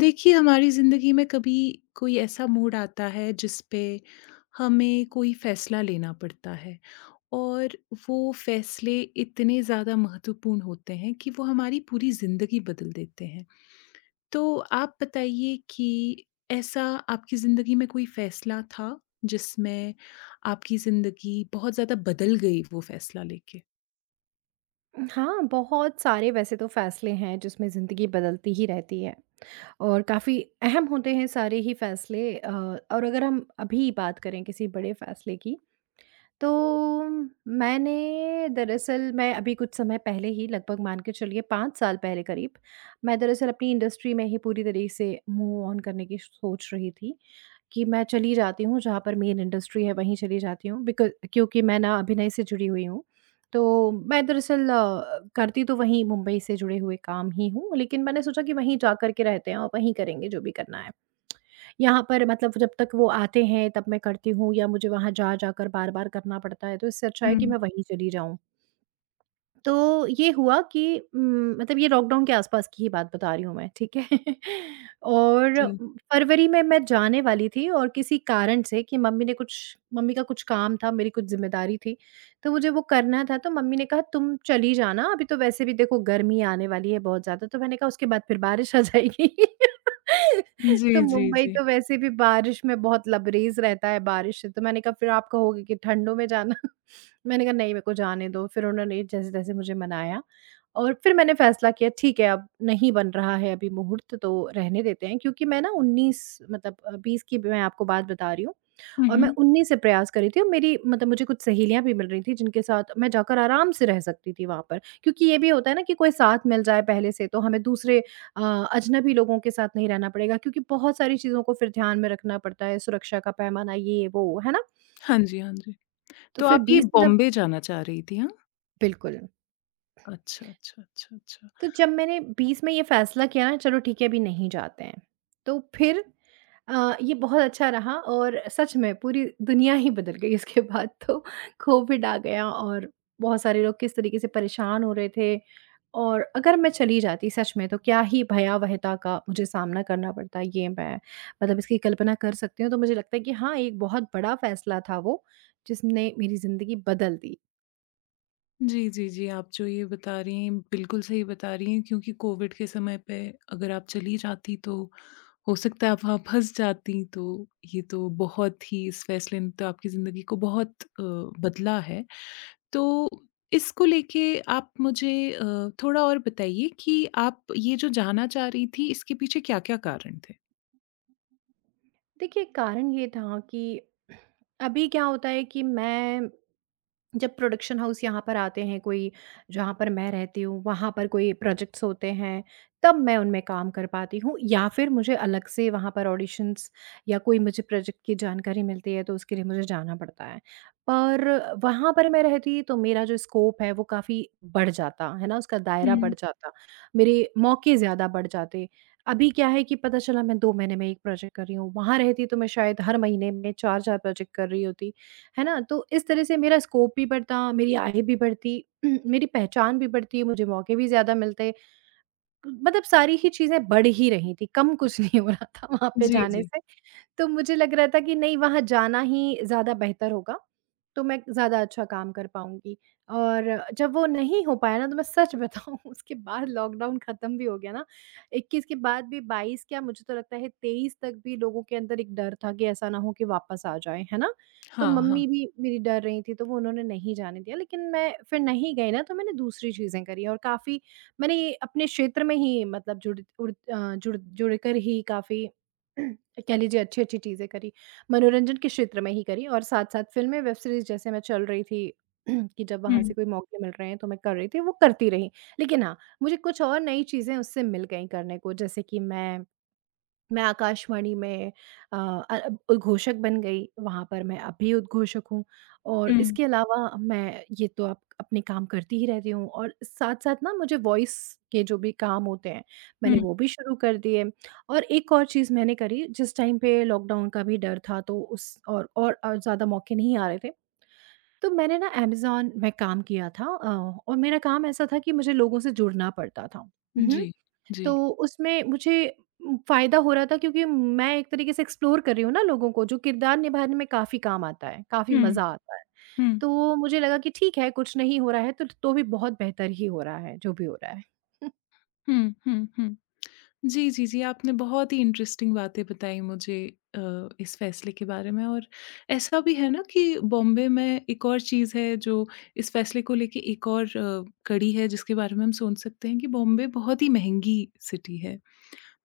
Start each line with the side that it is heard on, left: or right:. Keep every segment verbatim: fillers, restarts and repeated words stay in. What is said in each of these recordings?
left: देखिए, हमारी ज़िंदगी में कभी कोई ऐसा मूड आता है जिस पे हमें कोई फ़ैसला लेना पड़ता है और वो फ़ैसले इतने ज़्यादा महत्वपूर्ण होते हैं कि वो हमारी पूरी ज़िंदगी बदल देते हैं। तो आप बताइए कि ऐसा आपकी ज़िंदगी में कोई फ़ैसला था जिसमें आपकी ज़िंदगी बहुत ज़्यादा बदल गई वो फ़ैसला लेके?
right: हाँ, बहुत सारे वैसे तो फ़ैसले हैं जिसमें ज़िंदगी बदलती ही रहती है, और काफ़ी अहम होते हैं सारे ही फ़ैसले अ, और अगर हम अभी बात करें किसी बड़े फ़ैसले की, तो मैंने दरअसल मैं अभी कुछ समय पहले ही, लगभग मान के चलिए पाँच साल पहले करीब, मैं दरअसल अपनी इंडस्ट्री में ही पूरी तरह से मूव ऑन करने की सोच रही थी। कि मैं चली जाती हूँ जहाँ पर मेन इंडस्ट्री है वहीं चली जाती हूँ, बिकॉज़ क्योंकि मैं ना अभिनय से जुड़ी हुई हूँ। तो मैं दरअसल अ, करती तो वहीं मुंबई से जुड़े हुए काम ही हूँ, लेकिन मैंने सोचा कि वहीं जाकर के रहते हैं और वहीं करेंगे जो भी करना है। यहाँ पर मतलब जब तक वो आते हैं तब मैं करती हूँ, या मुझे वहाँ जा-जाकर बार-बार करना पड़ता है, तो इससे अच्छा है कि
left: हुँ,
right: मैं वहीं चली जाऊँ। तो ये हुआ कि उम, मतलब ये लॉकडाउन के आसपास की ही बात बता रही हूँ मैं, ठीक है? और
left: जी।
right: फरवरी में मैं जाने वाली थी, और किसी कारण से कि मम्मी ने कुछ मम्मी का कुछ काम था, मेरी कुछ ज़िम्मेदारी थी, तो मुझे वो करना था। तो मम्मी ने कहा, "तुम चली जाना, अभी तो वैसे भी देखो गर्मी आने वाली है बहुत ज़्यादा।" तो मैंने कहा, "उसके बाद फिर बारिश आ जाएगी।"
left: जी,
right: तो
left: जी,
right: मुंबई
left: जी।
right: तो वैसे भी बारिश में बहुत लबरेज़ रहता है बारिश से, तो मैंने कहा, "फिर आप कहोगे कि ठंडों में जाना।" मैंने कहा नहीं, मेरे को जाने दो। फिर उन्होंने जैसे-तैसे मुझे मनाया, और फिर मैंने फ़ैसला किया ठीक है अब नहीं बन रहा है अभी मुहूर्त, तो रहने देते हैं, क्योंकि मैं ना उन्नीस, मतलब अ, बीस की मैं आपको बात बता रही हूँ।
left: हुँ,
right: और मैं
left: हुँ।
right: उन्नीस से प्रयास कर रही थी, और मेरी मतलब मुझे कुछ सहेलियाँ भी मिल रही थी जिनके साथ मैं जाकर आराम से रह सकती थी वहाँ पर। क्योंकि ये भी होता है ना कि कोई साथ मिल जाए पहले से तो हमें दूसरे अ, अजनबी लोगों के साथ नहीं रहना पड़ेगा, क्योंकि बहुत सारी चीज़ों को फिर ध्यान में रखना पड़ता है, सुरक्षा का पैमाना ये वो, है ना?
left: हाँ जी, हाँ जी।
right: तो
left: तो
right: फिर
left: आप ये
right: बीस में जब,
left: बॉम्बे जाना चाह रही थी, हाँ?
right: बिल्कुल।
left: अच्छा, अच्छा, अच्छा, अच्छा।
right: तो जब मैंने बीच में ये फ़ैसला किया ना, चलो ठीक है अभी नहीं जाते हैं, तो फिर अ, ये बहुत अच्छा रहा, और सच में पूरी दुनिया ही बदल गई इसके बाद। तो कोविड आ गया, और बहुत सारे लोग किस तरीके से परेशान हो रहे थे, और अगर मैं चली जाती सच में तो क्या ही भयावहता का मुझे सामना करना पड़ता, ये मैं मतलब इसकी कल्पना कर सकती हूँ। तो मुझे लगता है कि हाँ, एक बहुत बड़ा फ़ैसला था वो, जिसने मेरी ज़िंदगी बदल दी।
left: जी, जी, जी, आप जो ये बता रही हैं, बिल्कुल सही बता रही हैं क्योंकि कोविड के समय पे अगर आप चली जाती तो हो सकता है आप वहाँ फँस जाती, तो ये तो बहुत ही इस फैसले ने तो आपकी ज़िंदगी को बहुत अ, बदला है। तो इसको लेके आप मुझे अ, थोड़ा और बताइए कि आप ये जो जाना चाह रही थी, इसके पीछे क्या-क्या कारण थे?
right: देखिए, कारण ये था कि अभी क्या होता है कि मैं, जब प्रोडक्शन हाउस यहाँ पर आते हैं कोई, जहाँ पर मैं रहती हूँ वहाँ पर कोई प्रोजेक्ट्स होते हैं, तब मैं उनमें काम कर पाती हूँ, या फिर मुझे अलग से वहाँ पर ऑडिशंस या कोई मुझे प्रोजेक्ट की जानकारी मिलती है तो उसके लिए मुझे जाना पड़ता है। पर वहाँ पर मैं रहती तो मेरा जो स्कोप है वो काफ़ी बढ़ जाता है ना, उसका दायरा
left: हुँ।
right: बढ़ जाता, मेरे मौके ज़्यादा बढ़ जाते। अभी क्या है कि पता चला मैं दो महीने में एक प्रोजेक्ट कर रही हूँ, वहाँ रहती तो मैं शायद हर महीने में चार चार प्रोजेक्ट कर रही होती, है ना? तो इस तरह से मेरा स्कोप भी बढ़ता, मेरी आय भी बढ़ती, मेरी पहचान भी बढ़ती, मुझे मौके भी ज़्यादा मिलते। मतलब सारी ही चीज़ें बढ़ ही रही थी, कम कुछ नहीं हो रहा था वहाँ पे
left: जी,
right: जाने
left: जी।
right: से। तो मुझे लग रहा था कि नहीं, वहाँ जाना ही ज़्यादा बेहतर होगा, तो मैं ज़्यादा अच्छा काम कर पाऊँगी। और जब वो नहीं हो पाया ना तो मैं सच बताऊँ, उसके बाद लॉकडाउन ख़त्म भी हो गया ना, इक्कीस के बाद भी बाईस, क्या मुझे तो लगता है तेईस तक भी लोगों के अंदर एक डर था कि ऐसा ना हो कि वापस आ जाएँ, है ना? तो
left: हाँ, हाँ।
right: मम्मी भी मेरी डर रही थी, तो वो उन्होंने नहीं जाने दिया, लेकिन मैं फिर नहीं गई ना, तो मैंने दूसरी चीज़ें करी, और काफ़ी मैंने ये अपने क्षेत्र में ही, मतलब जुड़ उड़ अ, जुड़ जुड़कर ही काफ़ी कह लीजिए अच्छी-अच्छी चीज़ें करी। मनोरंजन के क्षेत्र में ही करी, और साथ-साथ फ़िल्में, वेब सीरीज़ जैसे मैं चल रही थी कि जब वहाँ
left: हुँ,
right: से कोई मौके मिल रहे हैं तो मैं कर रही थी, वो करती रही। लेकिन हाँ, मुझे कुछ और नई चीज़ें उससे मिल गईं करने को। जैसे कि मैं मैं आकाशवाणी में अ, अ, उद्घोषक बन गई, वहाँ पर मैं अब भी उद्घोषक हूँ। और
left: हुँ,
right: इसके अलावा मैं ये तो आप अपने काम करती ही रहती हूँ, और साथ-साथ ना मुझे वॉइस के जो भी काम होते हैं, मैंने
left: हुँ।
right: वो भी शुरू कर दिए। और एक और चीज़ मैंने करी, जिस टाइम पे लॉकडाउन का भी डर था, तो उस और और अ, ज़्यादा मौके नहीं आ रहे थे, तो मैंने ना अमेज़न में काम किया था अ, और मेरा काम ऐसा था कि मुझे लोगों से जुड़ना पड़ता था। हुँ।
left: जी, जी।
right: तो उसमें मुझे उम, फ़ायदा हो रहा था, क्योंकि मैं एक तरीके से एक्सप्लोर कर रही हूँ ना लोगों को, जो किरदार निभाने में काफ़ी काम आता है, काफ़ी
left: हुँ,
right: मज़ा आता है।
left: हुँ।
right: तो मुझे लगा कि ठीक है, कुछ नहीं हो रहा है तो तो भी बहुत बेहतर ही हो रहा है, जो भी हो रहा है।
left: हुँ, हुँ, हुँ। जी, जी, जी, आपने बहुत ही इंटरेस्टिंग बातें बताई मुझे अ, इस फ़ैसले के बारे में और ऐसा भी है ना कि बॉम्बे में एक और चीज़ है जो इस फ़ैसले को लेके एक और अ, कड़ी है जिसके बारे में हम सोच सकते हैं कि बॉम्बे बहुत ही महँगी सिटी है।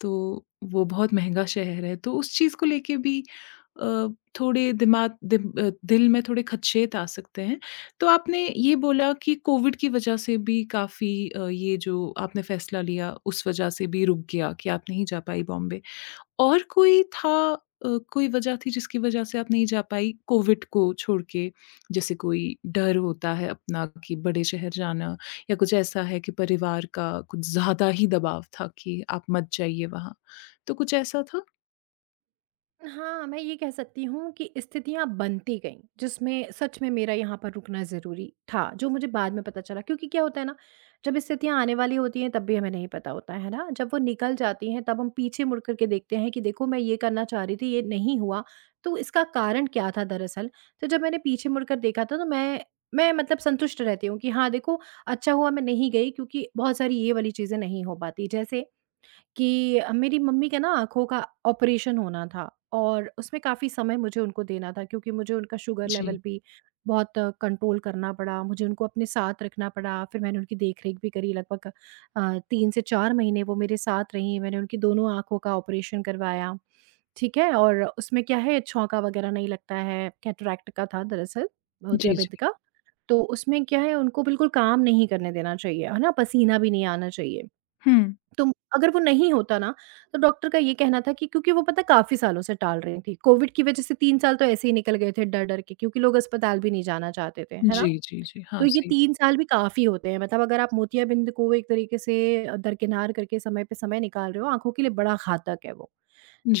left: तो वो बहुत महँगा शहर है, तो उस चीज़ को लेके भी अ, थोड़े दिमाग दिम अ, दिल में थोड़े खदशेत आ सकते हैं। तो आपने ये बोला कि कोविड की वजह से भी काफ़ी अ, ये जो आपने फ़ैसला लिया, उस वजह से भी रुक गया कि आप नहीं जा पाई बॉम्बे। और कोई था अ, कोई वजह थी जिसकी वजह से आप नहीं जा पाई कोविड को छोड़ के? जैसे कोई डर होता है अपना कि बड़े शहर जाना या कुछ ऐसा है कि परिवार का कुछ ज़्यादा ही दबाव था कि आप मत जाइए वहाँ। तो कुछ ऐसा था?
right: हाँ, मैं ये कह सकती हूँ कि स्थितियाँ बनती गईं, जिसमें सच में मेरा यहाँ पर रुकना ज़रूरी था, जो मुझे बाद में पता चला, क्योंकि क्या होता है ना, जब स्थितियाँ आने वाली होती हैं तब भी हमें नहीं पता होता है, है ना? जब वो निकल जाती हैं तब हम पीछे मुड़ कर के देखते हैं कि देखो मैं ये करना चाह रही थी, ये नहीं हुआ, तो इसका कारण क्या था दरअसल? तो जब मैंने पीछे मुड़कर देखा था तो मैं मैं मतलब संतुष्ट रहती हूँ कि हाँ, देखो अच्छा हुआ मैं नहीं गई, क्योंकि बहुत सारी ये वाली चीज़ें नहीं हो पाती। जैसे कि अ, मेरी मम्मी का ना आँखों का ऑपरेशन होना था, और उसमें काफ़ी समय मुझे उनको देना था, क्योंकि मुझे उनका शुगर
left: जी।
right: लेवल भी बहुत कंट्रोल करना पड़ा, मुझे उनको अपने साथ रखना पड़ा। फिर मैंने उनकी देख-रेख भी करी, लगभग अ, तीन से चार महीने वो मेरे साथ रहीं। मैंने उनकी दोनों आँखों का ऑपरेशन करवाया, ठीक है? और उसमें क्या है छौंका वगैरह नहीं लगता है, कैटरैक्ट का था दरअसल,
left: जी, जी।
right: मोतियाबिंद का। तो उसमें क्या है उनको बिल्कुल काम नहीं करने देना चाहिए, है ना? पसीना भी नहीं आना चाहिए।
left: हुँ।
right: तो अगर वो नहीं होता ना, तो डॉक्टर का ये कहना था कि, क्योंकि वो पता है काफ़ी सालों से टाल रही थी। कोविड की वजह से तीन साल तो ऐसे ही निकल गए थे डर-डर के, क्योंकि लोग अस्पताल भी नहीं जाना चाहते थे, है ना?
left: जी, जी, जी।
right: तो
left: हाँ,
right: ये
left: सही।
right: तीन साल भी काफ़ी होते हैं, मतलब अगर आप मोतियाबिंद को एक तरीके से अ, दरकिनार करके समय पे समय निकाल रहे हो, आँखों के लिए बड़ा घातक है वो।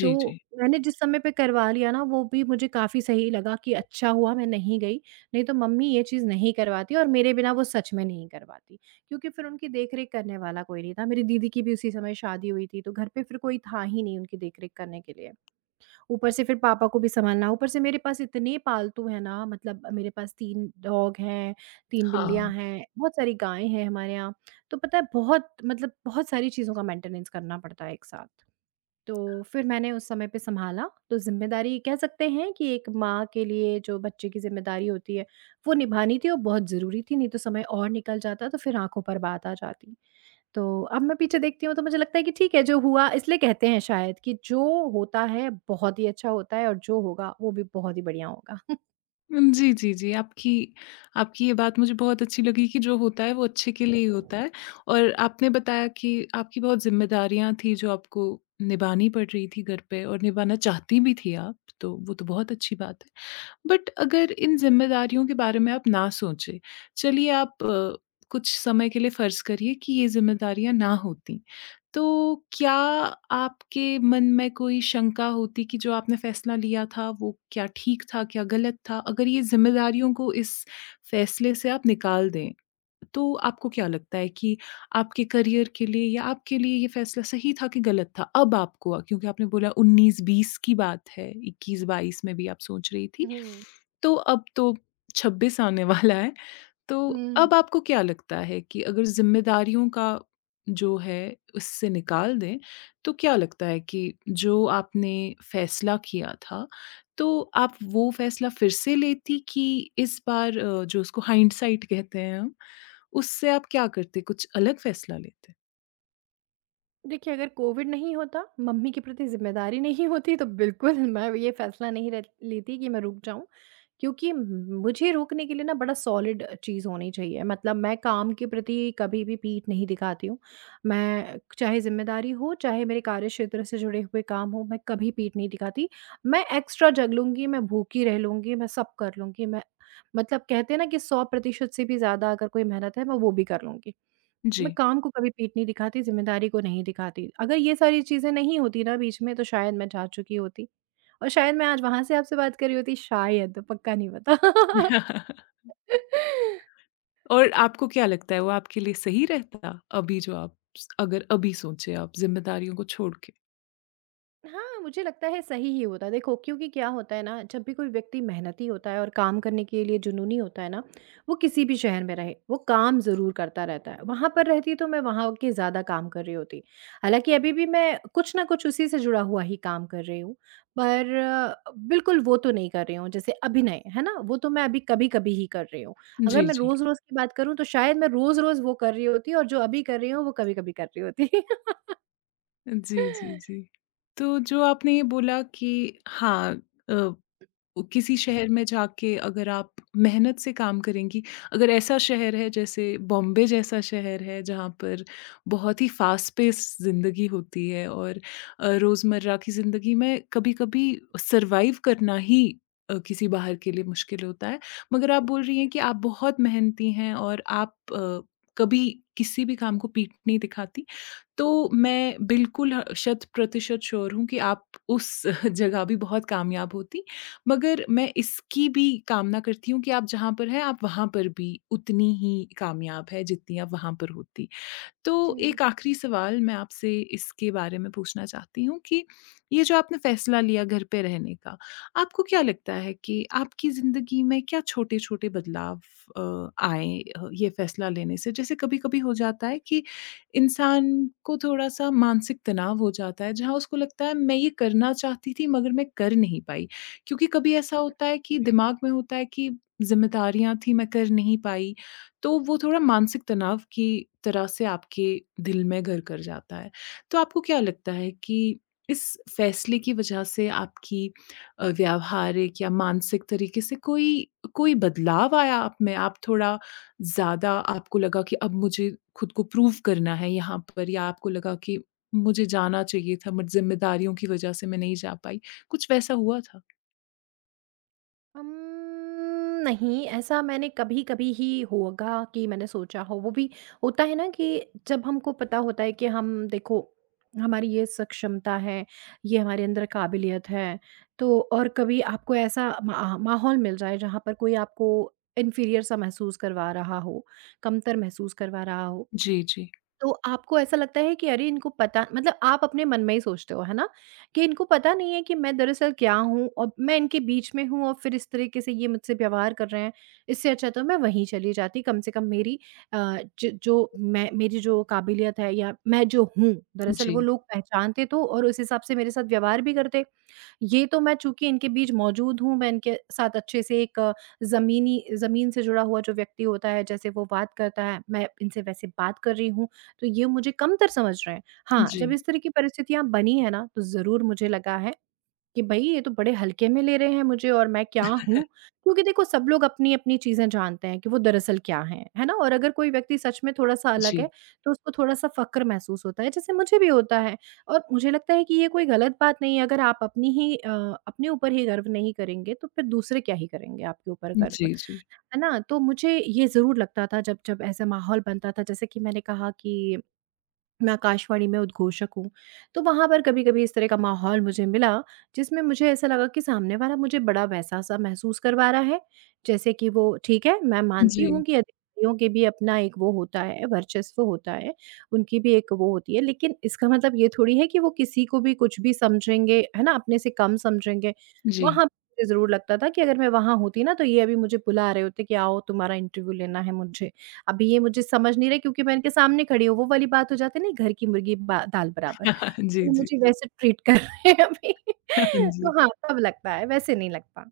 right: तो
left: जी।
right: मैंने जिस समय पे करवा लिया ना, वो भी मुझे काफ़ी सही लगा कि अच्छा हुआ मैं नहीं गई, नहीं तो मम्मी ये चीज़ नहीं करवाती, और मेरे बिना वो सच में नहीं करवाती, क्योंकि फिर उनकी देख-रेख करने वाला कोई नहीं था। मेरी दीदी की भी उसी समय शादी हुई थी, तो घर पे फिर कोई था ही नहीं उनकी देख-रेख करने के लिए। ऊपर से फिर पापा को भी सँभालना, ऊपर से मेरे पास इतने पालतू हैं ना, मतलब मेरे पास तीन डॉग हैं, तीन
left: हाँ।
right: बिल्लियाँ हैं, बहुत सारी गायें हैं हमारे यहाँ। तो पता है बहुत, मतलब बहुत सारी चीज़ों का मेंटेनेंस करना पड़ता है एक साथ। तो फिर मैंने उस समय पे सँभाला, तो ज़िम्मेदारी कह सकते हैं कि एक माँ के लिए जो बच्चे की ज़िम्मेदारी होती है, वो निभानी थी और बहुत ज़रूरी थी, नहीं तो समय और निकल जाता तो फिर आँखों पर बात आ जाती। तो अब मैं पीछे देखती हूँ तो मुझे लगता है कि ठीक है जो हुआ, इसलिए कहते हैं शायद कि जो होता है बहुत ही अच्छा होता है, और जो होगा वो भी बहुत ही बढ़िया होगा।
left: उम, जी, जी, जी। आपकी आपकी ये बात मुझे बहुत अच्छी लगी कि जो होता है वो अच्छे के लिए ही होता है और आपने बताया कि आपकी बहुत ज़िम्मेदारियाँ थी जो आपको निभानी पड़ रही थी घर पे और निभाना चाहती भी थी आप, तो वो तो बहुत अच्छी बात है। बट अगर इन ज़िम्मेदारियों के बारे में आप ना सोचें, चलिए आप अ, कुछ समय के लिए फ़र्ज़ करिए कि ये ज़िम्मेदारियाँ ना होतीं, तो क्या आपके मन में कोई शंका होती कि जो आपने फ़ैसला लिया था वो क्या ठीक था, क्या गलत था? अगर ये ज़िम्मेदारियों को इस फ़ैसले से आप निकाल दें। तो आपको क्या लगता है कि आपके करियर के लिए या आपके लिए ये फैसला सही था कि गलत था? अब आपको क्योंकि आपने बोला उन्नीस बीस की बात है, इक्कीस बाईस में भी आप सोच रही थी,
right: हुँ।
left: तो अब तो छब्बीस आने वाला है। तो
right: हुँ, हुँ,
left: अब आपको क्या लगता है कि अगर ज़िम्मेदारियों का जो है उससे निकाल दें, तो क्या लगता है कि जो आपने फैसला किया था, तो आप वो फैसला फिर से लेती कि इस बार अ, जो उसको हाइंडसाइट कहते हैं हम उससे आप क्या करते? कुछ अलग फ़ैसला लेते?
right: देखिए, अगर कोविड नहीं होता, मम्मी के प्रति ज़िम्मेदारी नहीं होती, तो बिल्कुल मैं ये फ़ैसला नहीं रह लेती कि मैं रुक जाऊँ, क्योंकि मुझे रोकने के लिए ना बड़ा सॉलिड चीज़ होनी चाहिए। मतलब मैं काम के प्रति कभी भी पीठ नहीं दिखाती हूँ। मैं चाहे ज़िम्मेदारी हो, चाहे मेरे कार्यक्षेत्र से जुड़े हुए काम हों, मैं कभी पीठ नहीं दिखाती। मैं एक्स्ट्रा जग लूँगी, मैं भूखी रह लूँगी, मैं सब कर लूँगी। मैं मतलब कहते हैं ना कि सौ प्रतिशत से भी ज़्यादा अगर कोई मेहनत है, मैं वो भी कर लूँगी।
left: जी।
right: मैं काम को कभी पीठ नहीं दिखाती, ज़िम्मेदारी को नहीं दिखाती। अगर ये सारी चीज़ें नहीं होती ना बीच में तो शायद मैं जा चुकी होती और शायद मैं आज वहाँ से आपसे बात कर रही होती शायद, पक्का नहीं पता।
left: और आपको क्या लगता है वो आपके लिए सही रहता? अभी जो आप स अगर अभी सोचें आप ज़िम्मेदारियों को छोड़ के?
right: हाँ, मुझे लगता है सही ही होता है। देखो क्योंकि क्या होता है ना जब भी कोई व्यक्ति मेहनती होता है और काम करने के लिए जुनूनी होता है ना, वो किसी भी शहर में रहे, वो काम ज़रूर करता रहता है। वहाँ पर रहती तो मैं वहाँ के ज़्यादा काम कर रही होती। हालाँकि अभी भी मैं कुछ न कुछ उसी से जुड़ा हुआ ही काम कर रही हूँ, पर अ, बिल्कुल वो तो नहीं कर रही हूँ जैसे अभिनय, है ना? वो तो मैं अभी कभी-कभी ही कर रही हूँ। अगर
left: जी,
right: मैं
left: जी।
right: रोज़-रोज़ की बात करूँ तो शायद मैं रोज़-रोज़ वो कर रही होती और जो अभी कर रही हूँ वो कभी-कभी कर रही होती।
left: जी, जी, जी। तो जो आपने ये बोला कि हाँ अ वो किसी शहर में जाके अगर आप मेहनत से काम करेंगी अगर ऐसा शहर है जैसे बॉम्बे जैसा शहर है जहाँ पर बहुत ही फ़ास्ट पेस ज़िंदगी होती है और अ, रोज़मर्रा की ज़िंदगी में कभी-कभी सर्वाइव करना ही अ, किसी बाहर के लिए मुश्किल होता है। मगर आप बोल रही हैं कि आप बहुत मेहनती हैं और आप अ, कभी किसी भी काम को पीठ नहीं दिखाती। तो मैं बिल्कुल ह शत-प्रतिशत श्योर हूँ कि आप उस जगह भी बहुत कामयाब होतीं, मगर मैं इसकी भी कामना करती हूँ कि आप जहाँ पर हैं, आप वहाँ पर भी उतनी ही कामयाब हैं, जितनी आप वहाँ पर होतीं।
right: जी।
left: तो एक आखिरी सवाल मैं आपसे इसके बारे में पूछना चाहती हूँ कि ये जो आपने फ़ैसला लिया घर पे रहने का, आपको क्या लगता है कि आपकी ज़िंदगी में क्या छोटे-छोटे बदलाव अ, आए अ, ये फ़ैसला लेने से? जैसे कभी-कभी हो जाता है कि इंसान को थोड़ा-सा मानसिक तनाव हो जाता है, जहाँ उसको लगता है मैं ये करना चाहती थी मगर मैं कर नहीं पाई। क्योंकि कभी ऐसा होता है कि दिमाग में होता है कि ज़िम्मेदारियाँ थी, मैं कर नहीं पाई तो वो थोड़ा मानसिक तनाव की तरह से आपके दिल में घर कर जाता है। तो आपको क्या लगता है कि इस फ़ैसले की वजह से आपकी अ, व्यावहारिक या मानसिक तरीके से कोई कोई बदलाव आया आप में? आप थोड़ा ज़्यादा आपको लगा कि अब मुझे खुद को प्रूव करना है यहाँ पर या आपको लगा कि मुझे जाना चाहिए था, बट ज़िम्मेदारियों की वजह से मैं नहीं जा पाई? कुछ वैसा हुआ था?
right: उम्म, नहीं, ऐसा मैंने कभी-कभी ही होगा कि मैंने सोचा हो। वो भी होता है ना कि जब हमको पता होता है कि हम देखो, हमारी ये सक्षमता है, ये हमारे अंदर काबिलियत है, तो और कभी आपको ऐसा मा माहौल मिल जाए जहाँ पर कोई आपको इन्फीरियर सा महसूस करवा रहा हो, कमतर महसूस करवा रहा हो,
left: जी, जी।
right: तो आपको ऐसा लगता है कि अरे इनको पता मतलब आप अपने मन में ही सोचते हो, है ना? कि इनको पता नहीं है कि मैं दरअसल क्या हूँ और मैं इनके बीच में हूँ और फिर इस तरीके से ये मुझसे व्यवहार कर रहे हैं। इससे अच्छा तो मैं वहीं चली जाती, कम से कम मेरी अ, ज जो मैं मेरी जो काबिलियत है या मैं जो हूँ, दरअसल वो
left: जी,
right: लोग पहचानते तो और उस हिसाब से मेरे साथ व्यवहार भी करते। ये तो मैं चूँकि इनके बीच मौजूद हूँ, मैं इनके साथ अच्छे से एक ज़मीनी ज़मीन से जुड़ा हुआ जो व्यक्ति होता है, जैसे वो बात करता है, मैं इनसे वैसे बात कर रही हूँ। तो ये मुझे कमतर समझ रहे हैं। हाँ,
left: जी,
right: जब इस तरह की परिस्थितियाँ बनी है ना, तो ज़रूर मुझे लगा है कि भई ये तो बड़े हल्के में ले रहे हैं मुझे और मैं क्या हूँ? क्योंकि देखो सब लोग अपनी-अपनी चीज़ें जानते हैं कि वो दरअसल क्या हैं, है ना? और अगर कोई व्यक्ति सच में थोड़ा-सा अलग
left: जी।
right: है, तो उसको थोड़ा-सा फ़क्र महसूस होता है, जैसे मुझे भी होता है। और मुझे लगता है कि ये कोई गलत बात नहीं है, अगर आप अपनी ही अ, अपने ऊपर ही गर्व नहीं करेंगे, तो फिर दूसरे क्या ही करेंगे आपके ऊपर गर्व,
left: जी, जी।
right: है ना? तो मुझे ये ज़रूर लगता था जब जब ऐसा माहौल बनता था, जैसे कि मैंने कहा कि मैं आकाशवाणी में उद्घोषक हूँ। तो वहाँ पर कभी-कभी इस तरह का माहौल मुझे मिला, जिसमें मुझे ऐसा लगा कि सामने वाला मुझे बड़ा वैसा-सा महसूस करवा रहा है, जैसे कि वो ठीक है, मैं
left: जी,
right: मानती
left: जी।
right: हूँ कि अधिकारियों के भी अपना एक वो होता है, वर्चस्व होता है, उनकी भी एक वो होती है, लेकिन इसका मतलब ये थोड़ी है कि वो किसी को भी कुछ भी समझेंगे, है ना? अपने से कम समझेंगे।
left: जी
right: वहाँ पे मुझे ज़रूर लगता था कि अगर मैं वहाँ होती ना, तो ये अभी मुझे बुला रहे होते कि आओ तुम्हारा इंटरव्यू लेना है मुझे। अभी ये मुझे समझ नहीं रहा क्योंकि मैं इनके सामने खड़ी हूँ, वो वाली बात हो जाती है ना घर की मुर्गी बा दाल बराबर।
left: जी,
right: वो
left: जी।
right: मुझे वैसे ट्रीट कर रहे हैं अभी।
left: जी।
right: तो हाँ, तब लगता है, वैसे नहीं लगता।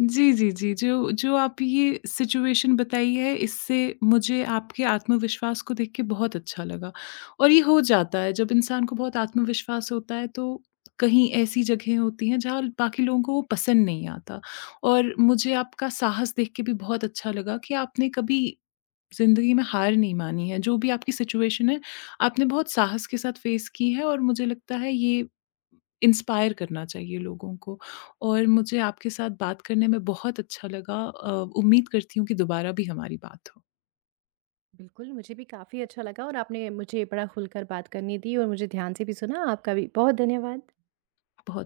left: जी, जी, जी। जो जो आप ये सिचुएशन बताई है इससे मुझे आपके आत्मविश्वास को देख के बहुत अच्छा लगा। और ये हो जाता है जब इंसान को बहुत आत्मविश्वास होता है तो कहीं ऐसी जगहें होती हैं जहाँ बाकी लोगों को वो पसंद नहीं आता। और मुझे आपका साहस देख के भी बहुत अच्छा लगा कि आपने कभी ज़िंदगी में हार नहीं मानी है, जो भी आपकी सिचुएशन है, आपने बहुत साहस के साथ फेस की है और मुझे लगता है ये इंस्पायर करना चाहिए लोगों को और मुझे आपके साथ बात करने में बहुत अच्छा लगा अ, उम्मीद करती हूँ कि दोबारा भी हमारी बात हो।
right: बिल्कुल, मुझे भी काफ़ी अच्छा लगा और आपने मुझे बड़ा खुलकर बात करने दी और मुझे ध्यान से भी सुना। आपका भी बहुत धन्यवाद।
left: बहुत